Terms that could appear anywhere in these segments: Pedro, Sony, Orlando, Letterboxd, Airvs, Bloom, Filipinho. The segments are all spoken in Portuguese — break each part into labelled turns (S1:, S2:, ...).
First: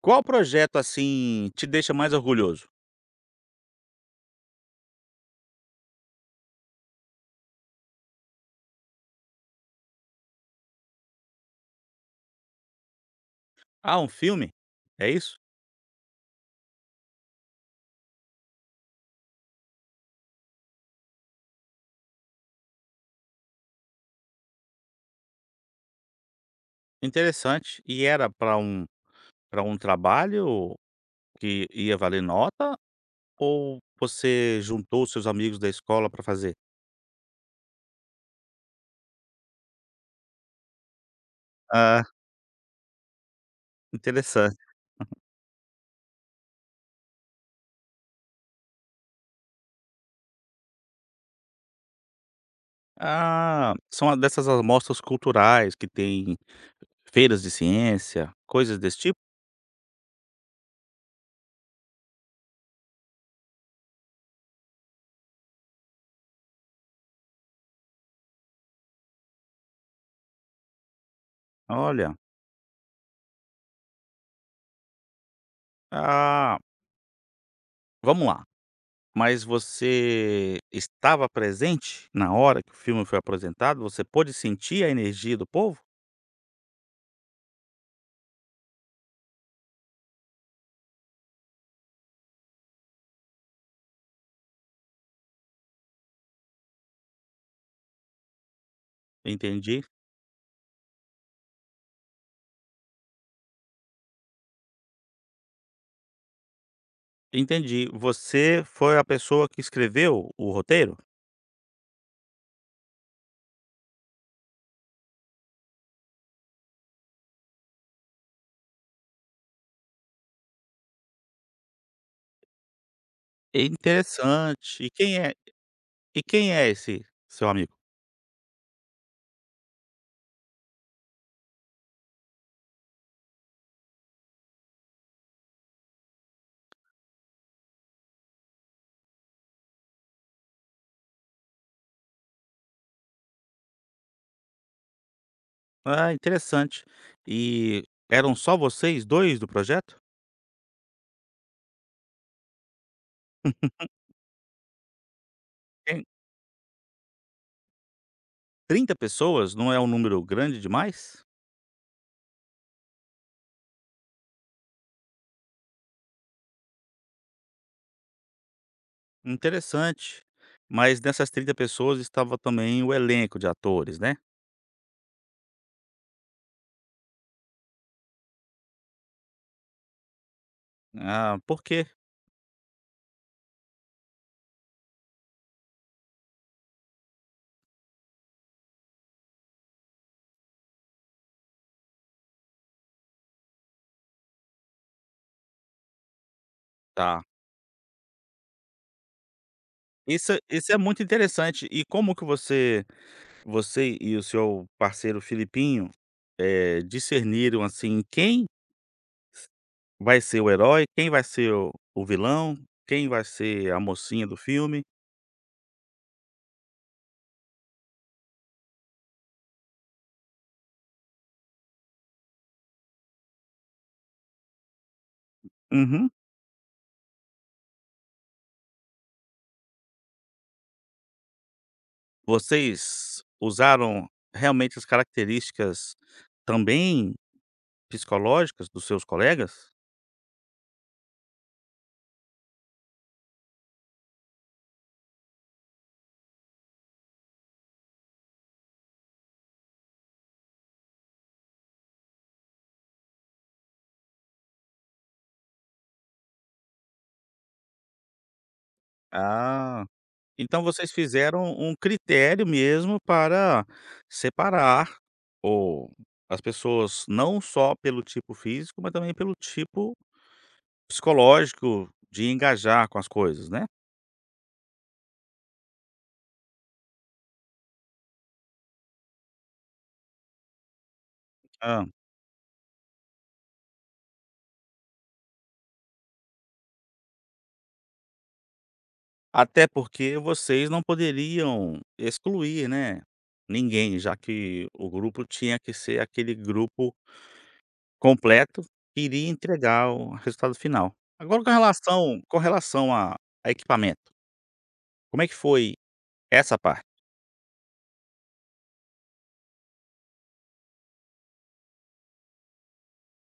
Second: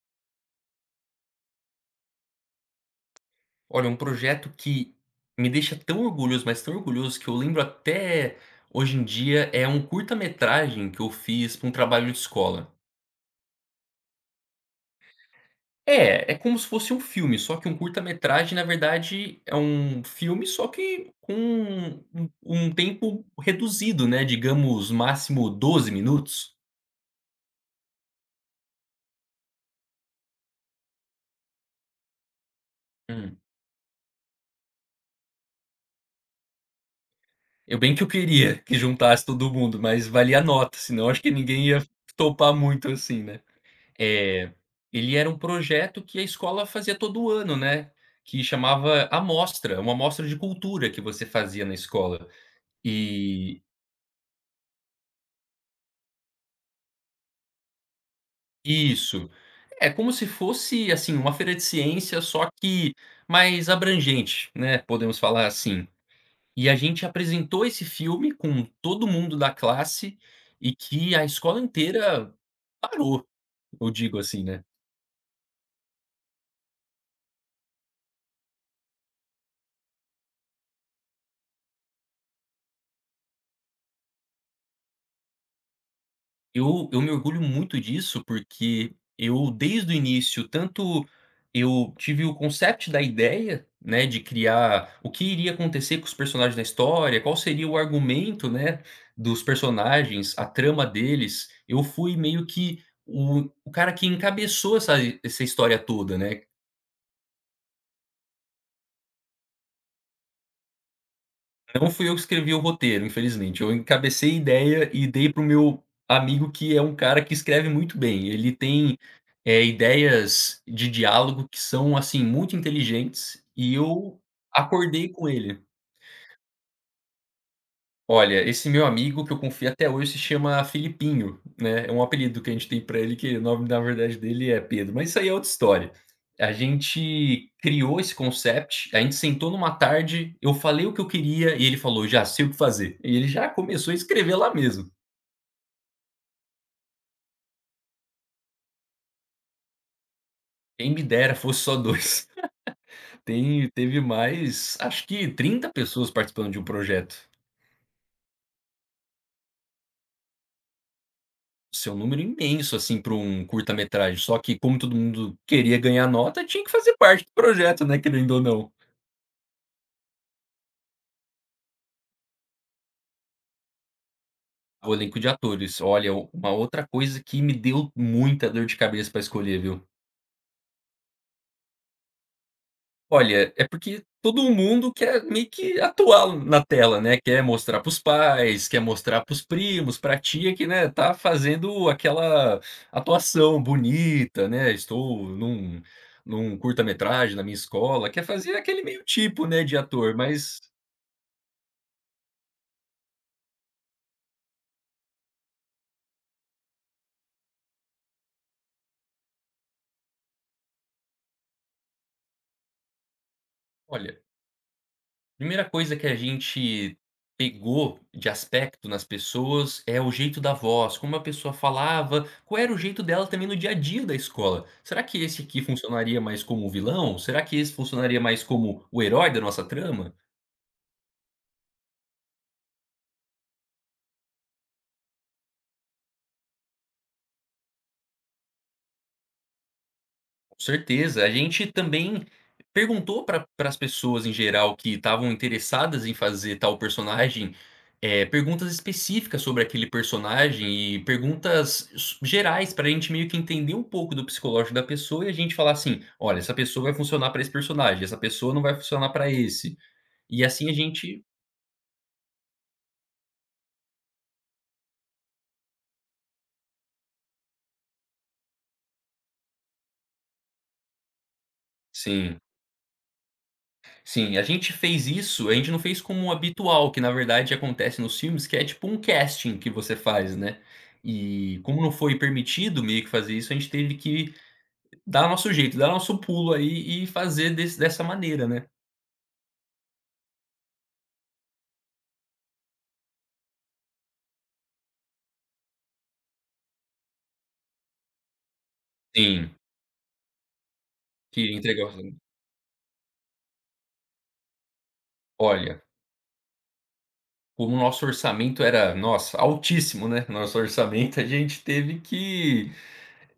S1: Qual projeto, assim, te deixa mais orgulhoso?
S2: Olha, um projeto que me deixa tão orgulhoso, mas tão orgulhoso, que eu lembro até hoje em dia, é um curta-metragem que eu fiz para um trabalho de escola.
S1: "Ah, um filme? É isso?
S2: É. É como se fosse um filme, só que um curta-metragem, na verdade, é um filme, só que com um tempo reduzido, né, digamos, máximo 12 minutos.
S1: Interessante". E era para um trabalho que ia valer nota,
S2: Hum.
S1: ou você juntou os seus amigos da escola para fazer?
S2: Eu bem que eu queria que juntasse todo mundo, mas valia a nota, senão acho que ninguém ia
S1: Ah,
S2: topar muito assim, né. Eh,
S1: interessante.
S2: ele era um projeto que a escola fazia todo ano, né, que chamava amostra, uma amostra de cultura que você fazia na escola. E
S1: Ah, são a dessas amostras culturais que tem feiras de ciência, coisas desse tipo?
S2: Isso. É como se fosse, assim, uma feira de ciência, só que mais abrangente, né, podemos falar assim. E a gente apresentou esse filme com todo mundo da classe e que a escola
S1: Olha,
S2: inteira parou, eu digo assim, né.
S1: ah, vamos lá, mas você estava presente na hora que o filme foi apresentado? Você pôde sentir a energia do povo?
S2: Eu me orgulho muito disso, porque eu desde o início, tanto eu tive o concept da ideia, né, de criar o que iria acontecer com os personagens da história, qual seria o argumento, né, dos
S1: Entendi,
S2: personagens, a trama deles. Eu fui meio que o cara que encabeçou essa história toda, né.
S1: entendi. Você foi a pessoa que escreveu o roteiro?
S2: Não fui eu que escrevi o roteiro, infelizmente. Eu encabecei a ideia e dei para o meu amigo, que é um cara que escreve muito bem. Ele tem, ideias de diálogo que são, assim, muito inteligentes e eu
S1: Interessante. E
S2: acordei
S1: quem
S2: com
S1: é
S2: ele.
S1: esse seu amigo?
S2: Olha, esse meu amigo que eu confio até hoje se chama Filipinho, né, é um apelido que a gente tem pra ele que o nome na verdade dele é Pedro, mas isso aí é outra história. A gente criou esse concept, a gente sentou numa tarde, eu falei o que eu queria e ele falou: "Já sei o que fazer". E ele já começou a escrever lá mesmo.
S1: Ah, interessante. E eram só vocês 2 do projeto?
S2: Quem me dera fosse só 2. Tem teve mais, acho que trinta
S1: Tem
S2: pessoas participando de um projeto.
S1: 30 pessoas, não é um número grande demais?
S2: Seu número imenso, assim, para um curta-metragem, só que como todo mundo queria ganhar nota, tinha que fazer parte do projeto, né, querendo ou não.
S1: Interessante. Mas nessas 30 pessoas estava também o elenco de atores, né?
S2: O elenco de atores, olha, uma outra coisa que me deu muita dor de cabeça para escolher, viu?
S1: Ah, por quê?
S2: Olha, é porque todo mundo quer meio que atuar na tela, né, quer mostrar para os pais, quer mostrar para os primos, para a tia que, né, tá fazendo aquela atuação bonita, né, estou num
S1: Tá.
S2: curta-metragem na minha escola, quer fazer aquele meio tipo, né, de ator,
S1: Isso
S2: mas
S1: isso é muito interessante. E como que você Você e o seu parceiro Filipinho, discerniram, assim, quem vai ser o herói, quem vai ser o vilão, quem vai ser a
S2: olha.
S1: mocinha do filme?
S2: Primeira coisa que a gente pegou de aspecto nas pessoas é o jeito da voz, como a pessoa falava, qual era o jeito dela também no dia a dia da escola. Será que esse aqui
S1: Uhum.
S2: funcionaria mais como o vilão? Será que esse funcionaria mais como o herói da nossa trama?
S1: Vocês usaram realmente as características também psicológicas dos seus colegas?
S2: Certeza. A gente também perguntou pra para as pessoas em geral que estavam interessadas em fazer tal personagem, perguntas específicas sobre aquele personagem e perguntas s gerais para a gente meio que entender um pouco do psicológico da pessoa e a gente falar assim: "Olha, essa pessoa vai funcionar para esse personagem, essa pessoa não vai funcionar para esse".
S1: Ah,
S2: E
S1: então
S2: assim a
S1: vocês
S2: gente.
S1: fizeram um critério mesmo para separar o as pessoas não só pelo tipo físico, mas também pelo tipo psicológico de
S2: Sim.
S1: engajar com as coisas, né.
S2: Sim, a gente fez isso, a gente não fez como o habitual, que na verdade acontece nos filmes, que é tipo um casting que você faz, né. E como
S1: Hã.
S2: não foi permitido meio que fazer isso, a gente teve que dar nosso jeito, dar nosso pulo aí e fazer desse dessa maneira, né.
S1: Até porque vocês não poderiam excluir, né, ninguém, já que o grupo tinha que ser aquele grupo completo que iria
S2: Sim,
S1: entregar o resultado final.
S2: que
S1: Agora com
S2: entregou.
S1: relação a equipamento, como é que foi
S2: Olha,
S1: essa parte?
S2: como o nosso orçamento era, nossa, altíssimo, né, nosso orçamento, a gente teve que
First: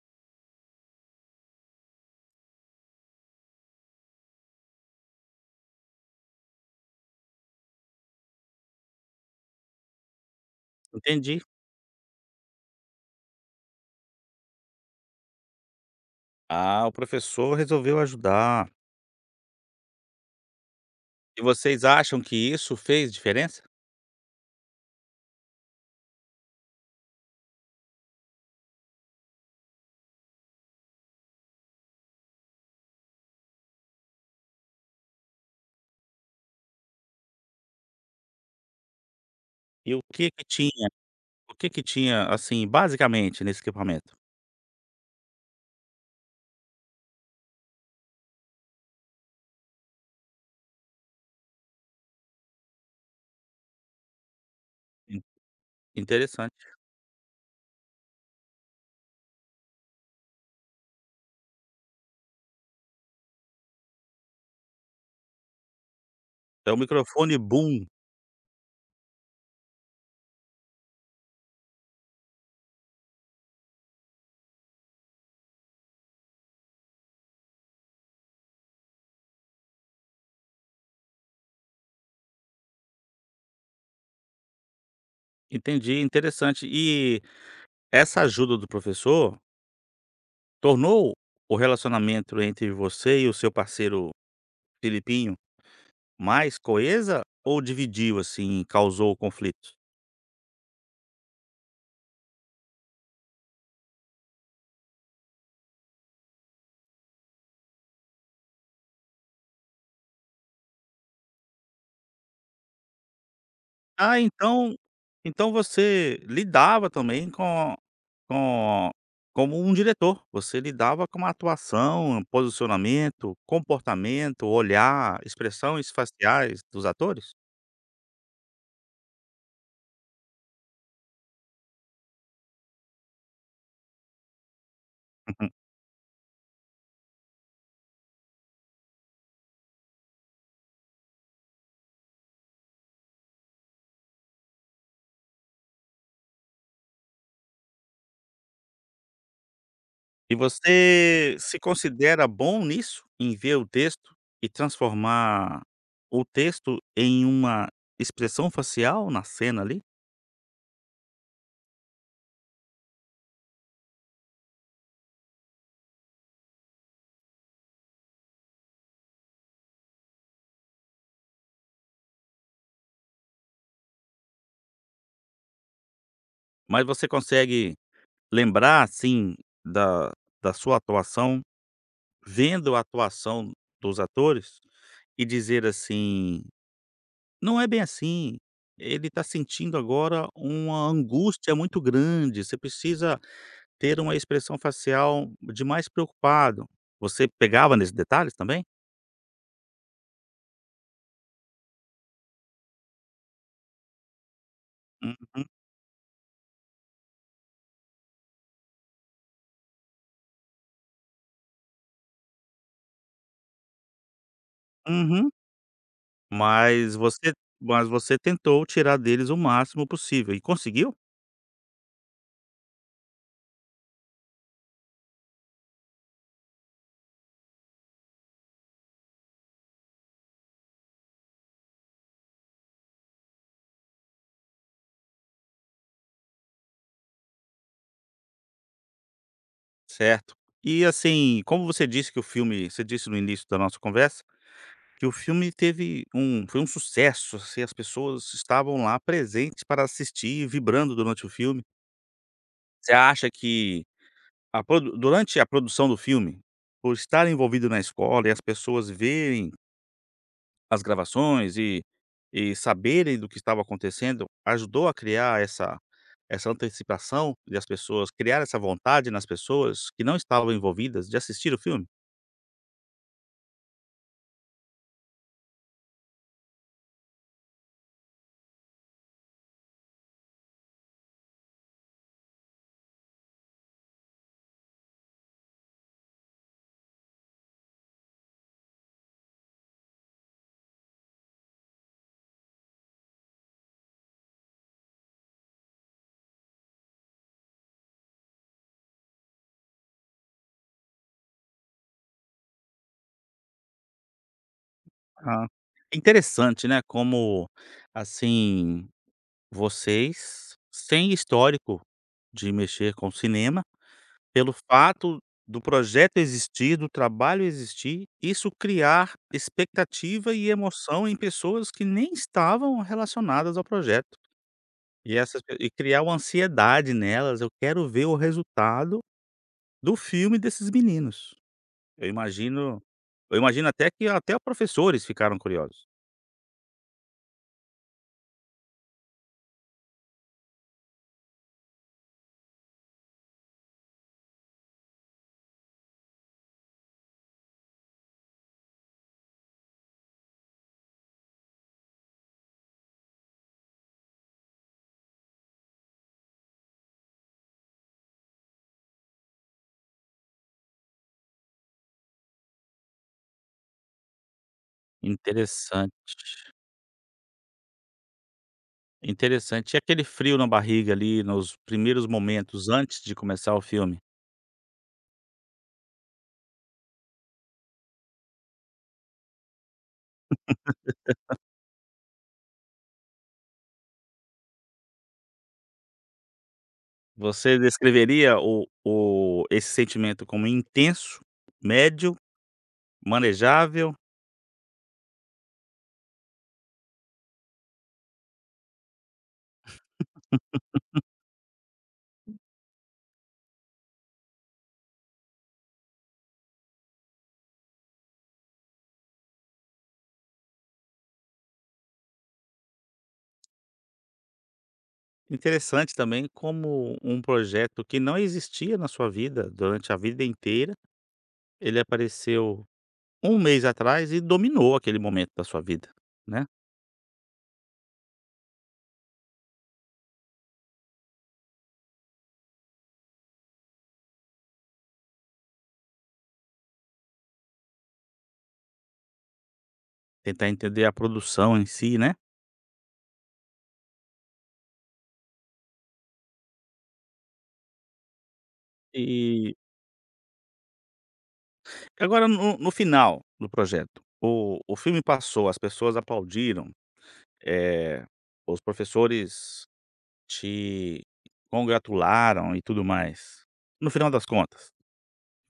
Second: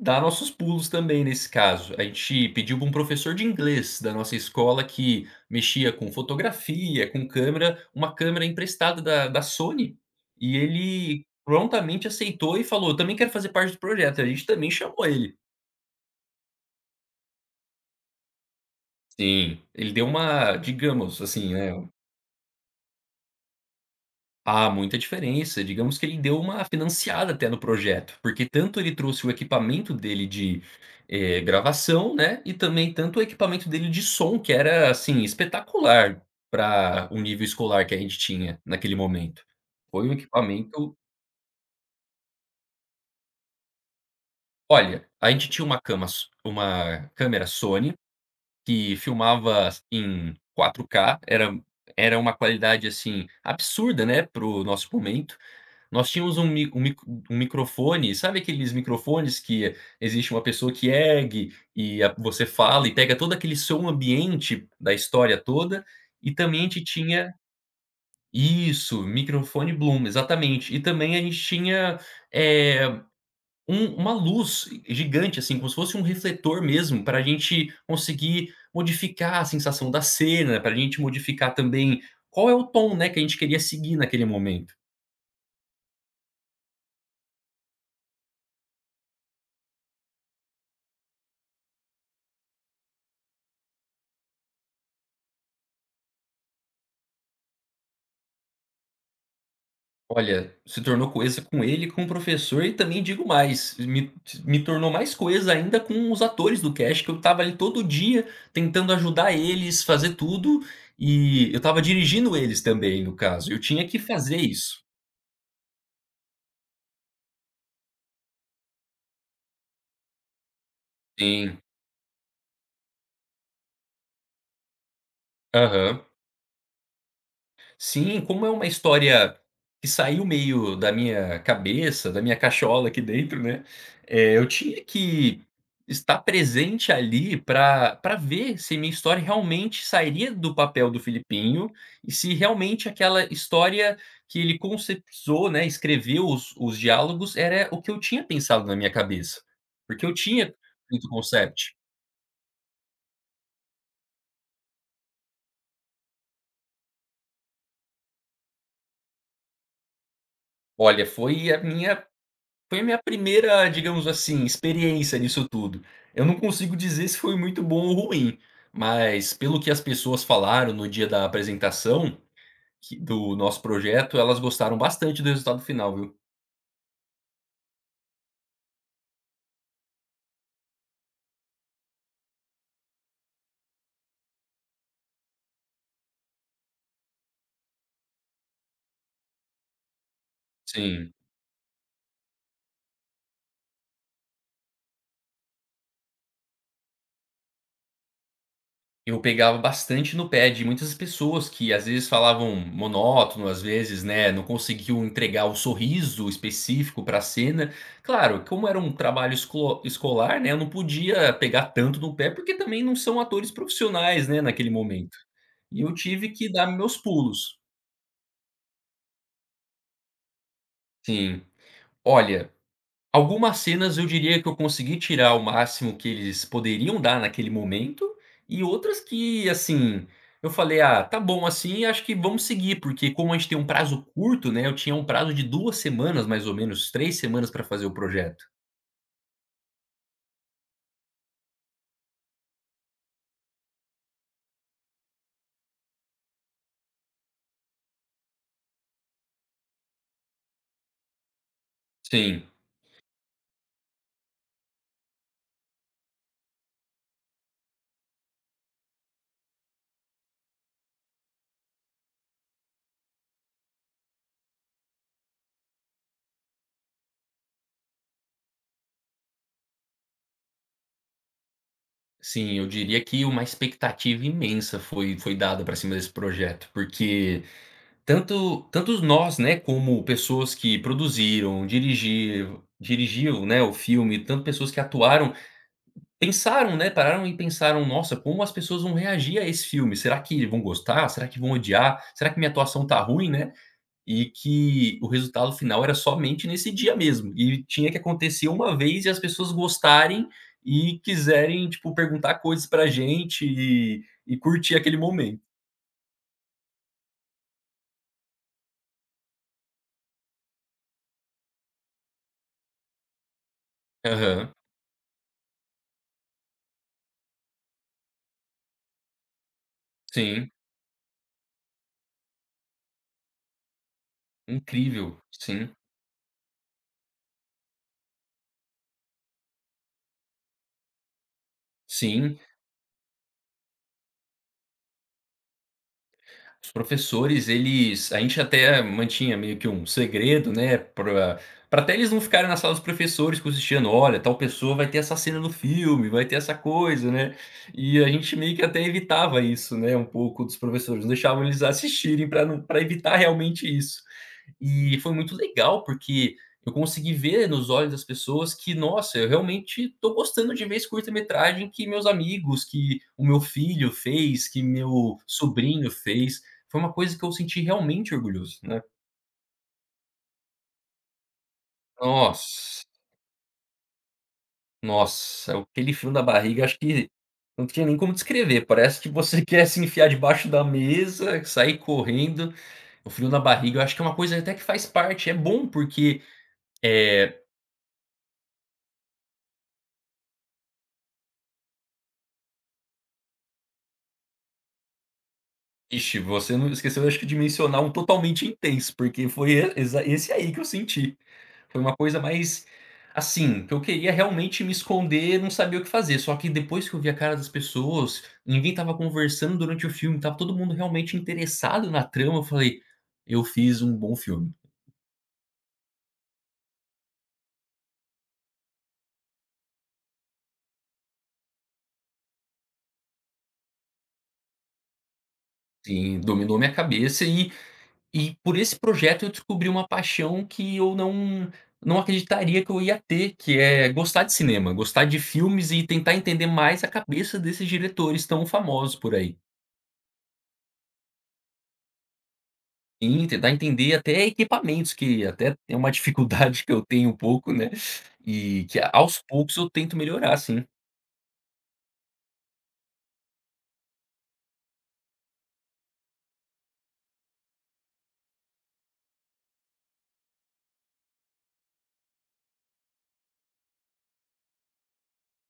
S2: dá nossos pulos também nesse caso. A gente pediu para um professor de inglês da nossa escola que mexia com fotografia, com câmera, uma câmera emprestada da Sony, e ele
S1: Entendi.
S2: prontamente aceitou e falou: "Eu também quero fazer parte do projeto", a gente também chamou ele.
S1: Ah, o professor resolveu ajudar.
S2: Sim, ele deu uma digamos
S1: E
S2: assim, né.
S1: vocês acham que isso fez diferença?
S2: Há muita diferença. Digamos que ele deu uma financiada até no projeto, porque tanto ele trouxe o equipamento dele de, gravação, né, e também tanto o equipamento dele de som, que era, assim, espetacular para o nível escolar que a gente tinha naquele momento.
S1: E
S2: Foi um equipamento.
S1: o que que tinha, assim, basicamente nesse equipamento?
S2: Olha, a gente tinha uma cama so uma câmera Sony que filmava em 4K, era uma qualidade, assim, absurda, né, para o nosso momento. Nós tínhamos um mi
S1: Interessante.
S2: um mic um microfone, sabe aqueles microfones que existe uma pessoa que ergue e a você fala e pega todo aquele som ambiente da história toda, e também a
S1: É o
S2: gente tinha
S1: microfone boom.
S2: isso, microfone Bloom, exatamente. E também a gente tinha, eh, uma luz gigante, assim, como se fosse um refletor mesmo, para a gente conseguir modificar a sensação da cena, para a gente modificar também qual é o tom, né, que a gente queria seguir naquele momento.
S1: Entendi, interessante. E essa ajuda do professor tornou o relacionamento entre você e o seu parceiro Filipinho mais coesa ou dividiu, assim, causou conflitos?
S2: Olha, se tornou coesa com ele, com o professor e também digo mais, me tornou mais coesa ainda com os atores do cast, que eu estava ali todo dia tentando ajudar eles, fazer tudo, e eu estava dirigindo eles também, no caso, eu tinha que
S1: Ah,
S2: fazer
S1: então
S2: isso.
S1: você lidava também com como um diretor, você lidava com a
S2: Sim.
S1: atuação, posicionamento, comportamento, olhar, expressões
S2: Aham.
S1: faciais dos atores?
S2: Sim, como é uma história que saiu meio da minha cabeça, da minha cachola aqui dentro, né, eu tinha que estar presente ali para ver se minha história realmente sairia do papel do Filipinho e se realmente aquela história que ele conceptualizou, né, escreveu os diálogos, era o que eu tinha pensado na minha cabeça, porque eu
S1: E
S2: tinha feito o
S1: você se
S2: concept.
S1: considera bom nisso? Em ver o texto e transformar o texto em uma expressão facial na cena ali?
S2: Olha, foi a minha primeira, digamos assim, experiência nisso tudo. Eu não consigo dizer se foi muito bom ou ruim, mas pelo que as pessoas falaram no dia da apresentação, que do nosso projeto, elas gostaram bastante do resultado final, viu.
S1: Mas você consegue lembrar, assim, da sua atuação, vendo a atuação dos atores e dizer assim: "Não é bem assim, ele está sentindo agora uma
S2: Sim.
S1: angústia muito grande, você precisa ter uma expressão facial de mais preocupado". Você pegava nesses detalhes também?
S2: Eu pegava bastante no pé de muitas pessoas que às vezes falavam monótono, às vezes, né, não conseguiu
S1: Uhum,
S2: entregar o sorriso específico para a cena. Claro, como era um trabalho esclo escolar, né, eu não podia pegar tanto no pé, porque também não são atores profissionais, né, naquele momento.
S1: uhum.
S2: E eu tive que dar meus
S1: Mas você
S2: pulos.
S1: mas você tentou tirar deles o máximo possível e conseguiu?
S2: Sim. Olha. Algumas cenas eu diria que eu consegui tirar o máximo que eles poderiam dar naquele momento, e outras que, assim, eu falei: "Ah, tá bom assim, acho que vamos seguir", porque como a gente tem um prazo curto, né, eu tinha um prazo de 2 semanas mais ou menos, 3 semanas para fazer o projeto.
S1: Certo. E, assim, como você disse que o filme você disse no início da nossa conversa, que o filme teve foi um sucesso, assim, as pessoas estavam lá presentes para assistir, vibrando durante o filme.
S2: Sim,
S1: Você acha que a produ durante a produção do filme, por estar envolvido na escola e as pessoas verem as gravações e saberem do que estava acontecendo ajudou a criar essa antecipação das pessoas, criar essa vontade nas pessoas que não estavam envolvidas de assistir o filme?
S2: sim, eu diria que uma expectativa imensa foi dada para cima desse projeto, porque tantos nós, né, como pessoas que produziram, dirigir dirigiu, né, o filme, tanto pessoas que atuaram. Pensaram, né, pararam e pensaram: "Nossa, como as pessoas vão reagir a esse filme? Será que vão gostar? Será que vão odiar? Será que minha atuação tá ruim, né?" E que o resultado final era somente nesse dia mesmo, e tinha que acontecer uma vez e as pessoas gostarem e quiserem, tipo, perguntar coisas pra gente e curtir aquele momento.
S1: Ah, é interessante, né, como, assim, vocês, sem histórico de mexer com cinema,
S2: Aham.
S1: pelo fato do projeto existir, do trabalho existir, isso criar expectativa e
S2: Sim,
S1: emoção em pessoas que nem estavam relacionadas ao projeto. E
S2: incrível.
S1: essas pe-
S2: Sim,
S1: e criar uma ansiedade nelas, eu quero ver o resultado do filme desses meninos. Eu
S2: sim.
S1: imagino até que até professores ficaram curiosos.
S2: Os professores, eles a gente até mantinha meio que um segredo, né, pra até eles não ficarem na sala dos professores cochichando: "Olha, tal pessoa vai ter essa cena no filme, vai ter essa coisa", né. E a gente meio que até evitava isso, né, um pouco dos professores, não deixavam eles assistirem para não para evitar realmente isso. E foi muito legal, porque eu consegui ver nos olhos das pessoas que: "Nossa, eu realmente tô gostando de ver esse curta-metragem que meus amigos, que o meu filho fez, que meu sobrinho
S1: Interessante,
S2: fez". Foi uma coisa que eu senti realmente orgulhoso, né.
S1: interessante. E aquele frio na barriga ali nos primeiros momentos
S2: Nossa,
S1: antes de começar o filme,
S2: nossa, aquele frio na barriga acho que não tinha nem como descrever, parece que você quer se enfiar debaixo da mesa, sair correndo, o frio na barriga eu acho que é uma coisa até que faz parte, é bom porque, eh,
S1: você descreveria o esse sentimento como intenso, médio, manejável?
S2: vixe, você não esqueceu acho que de mencionar um totalmente intenso, porque foi e exa esse aí que eu senti. Foi uma coisa mais, assim, que eu queria realmente me esconder, não sabia o que fazer, só que depois que eu vi a cara das pessoas, ninguém estava conversando durante o filme, estava todo mundo realmente interessado na trama, eu falei: "Eu fiz um bom filme".
S1: Interessante também como um projeto que não existia na sua vida durante a vida inteira. Ele apareceu um mês atrás e dominou aquele momento da sua vida,
S2: Sim,
S1: né.
S2: dominou minha cabeça e por esse projeto eu descobri uma paixão que eu não acreditaria que eu ia ter, que é gostar de cinema, gostar de filmes e tentar entender mais a cabeça desses diretores tão famosos por aí.
S1: Tentar entender a produção em si, né.
S2: Sim, tentar entender até equipamentos, que até é uma dificuldade que eu tenho um pouco, né, e que aos
S1: E
S2: poucos eu tento melhorar sim.
S1: agora no final do projeto, o filme passou, as pessoas aplaudiram, eh, os professores te congratularam e tudo mais. No final das contas,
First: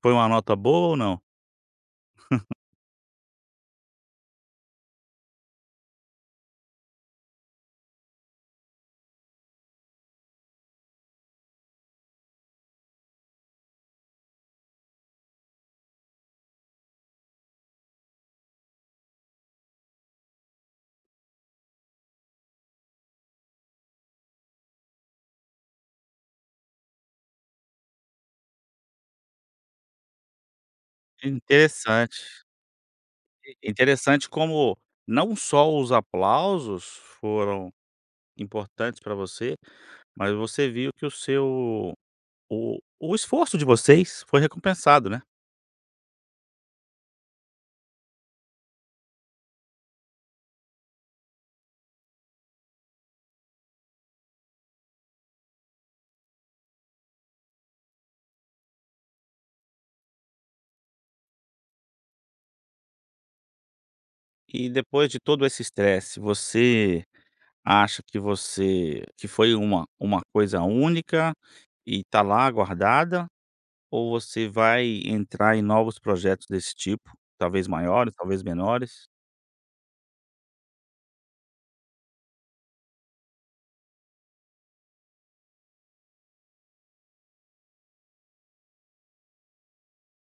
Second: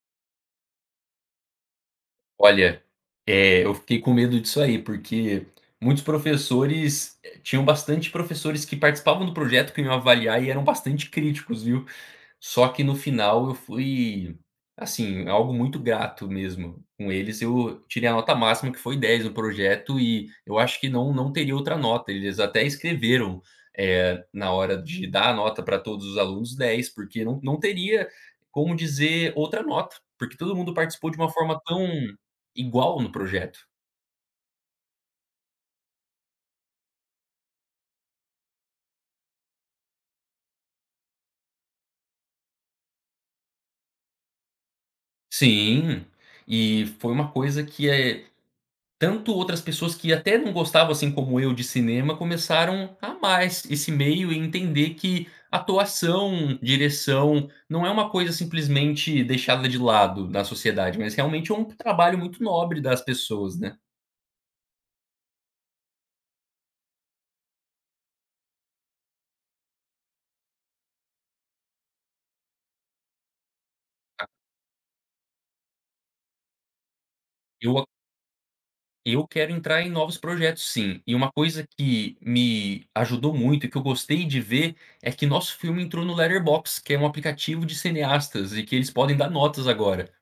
S1: foi uma nota boa ou não?
S2: Olha, eu fiquei com medo disso aí, porque muitos professores tinham bastante professores que participavam do projeto, que iam avaliar e eram bastante críticos, viu. Só que no final eu fui, assim, algo muito grato mesmo com eles, eu tirei a nota máxima que foi 10 no projeto e eu acho que não teria outra nota, eles até escreveram, na hora de dar a nota para todos os alunos 10 porque não teria como dizer outra nota, porque todo mundo participou de uma forma tão
S1: Interessante.
S2: igual no projeto.
S1: Interessante como não só os aplausos foram importantes para você. Mas você viu que o seu o esforço de vocês foi recompensado, né.
S2: Sim, e foi uma coisa que é. Tanto outras pessoas que até não gostavam, assim como eu, de cinema, começaram a amar esse meio e entender que atuação, direção, não é uma coisa simplesmente deixada de lado na sociedade, mas realmente é um trabalho muito nobre das pessoas, né.
S1: E depois de todo esse estresse, você acha que foi uma coisa única e tá lá guardada, ou você vai entrar em novos projetos desse tipo, talvez
S2: Eu a
S1: maiores, talvez menores?
S2: eu quero entrar em novos projetos sim, e uma coisa que me ajudou muito e que eu gostei de ver, é que nosso filme entrou no Letterboxd, que é um aplicativo de cineastas e que eles podem dar notas agora.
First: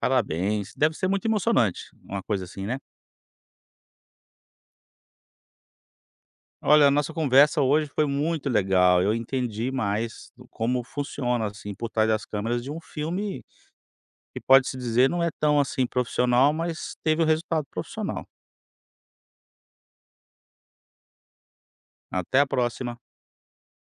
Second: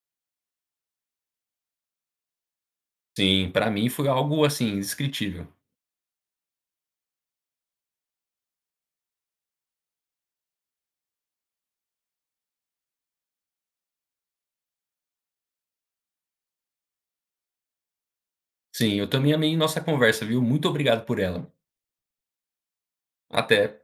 S1: Parabéns, deve ser muito emocionante uma coisa assim, né.
S2: Sim, pra mim foi algo, assim, indescritível.
S1: Olha, a nossa conversa hoje foi muito legal, eu entendi mais do como funciona, assim, por trás das câmeras de um filme que pode-se dizer não é tão, assim, profissional, mas teve o resultado profissional.
S2: Sim, eu também amei nossa conversa, viu. Muito obrigado por ela.
S1: Até a próxima.
S2: Até.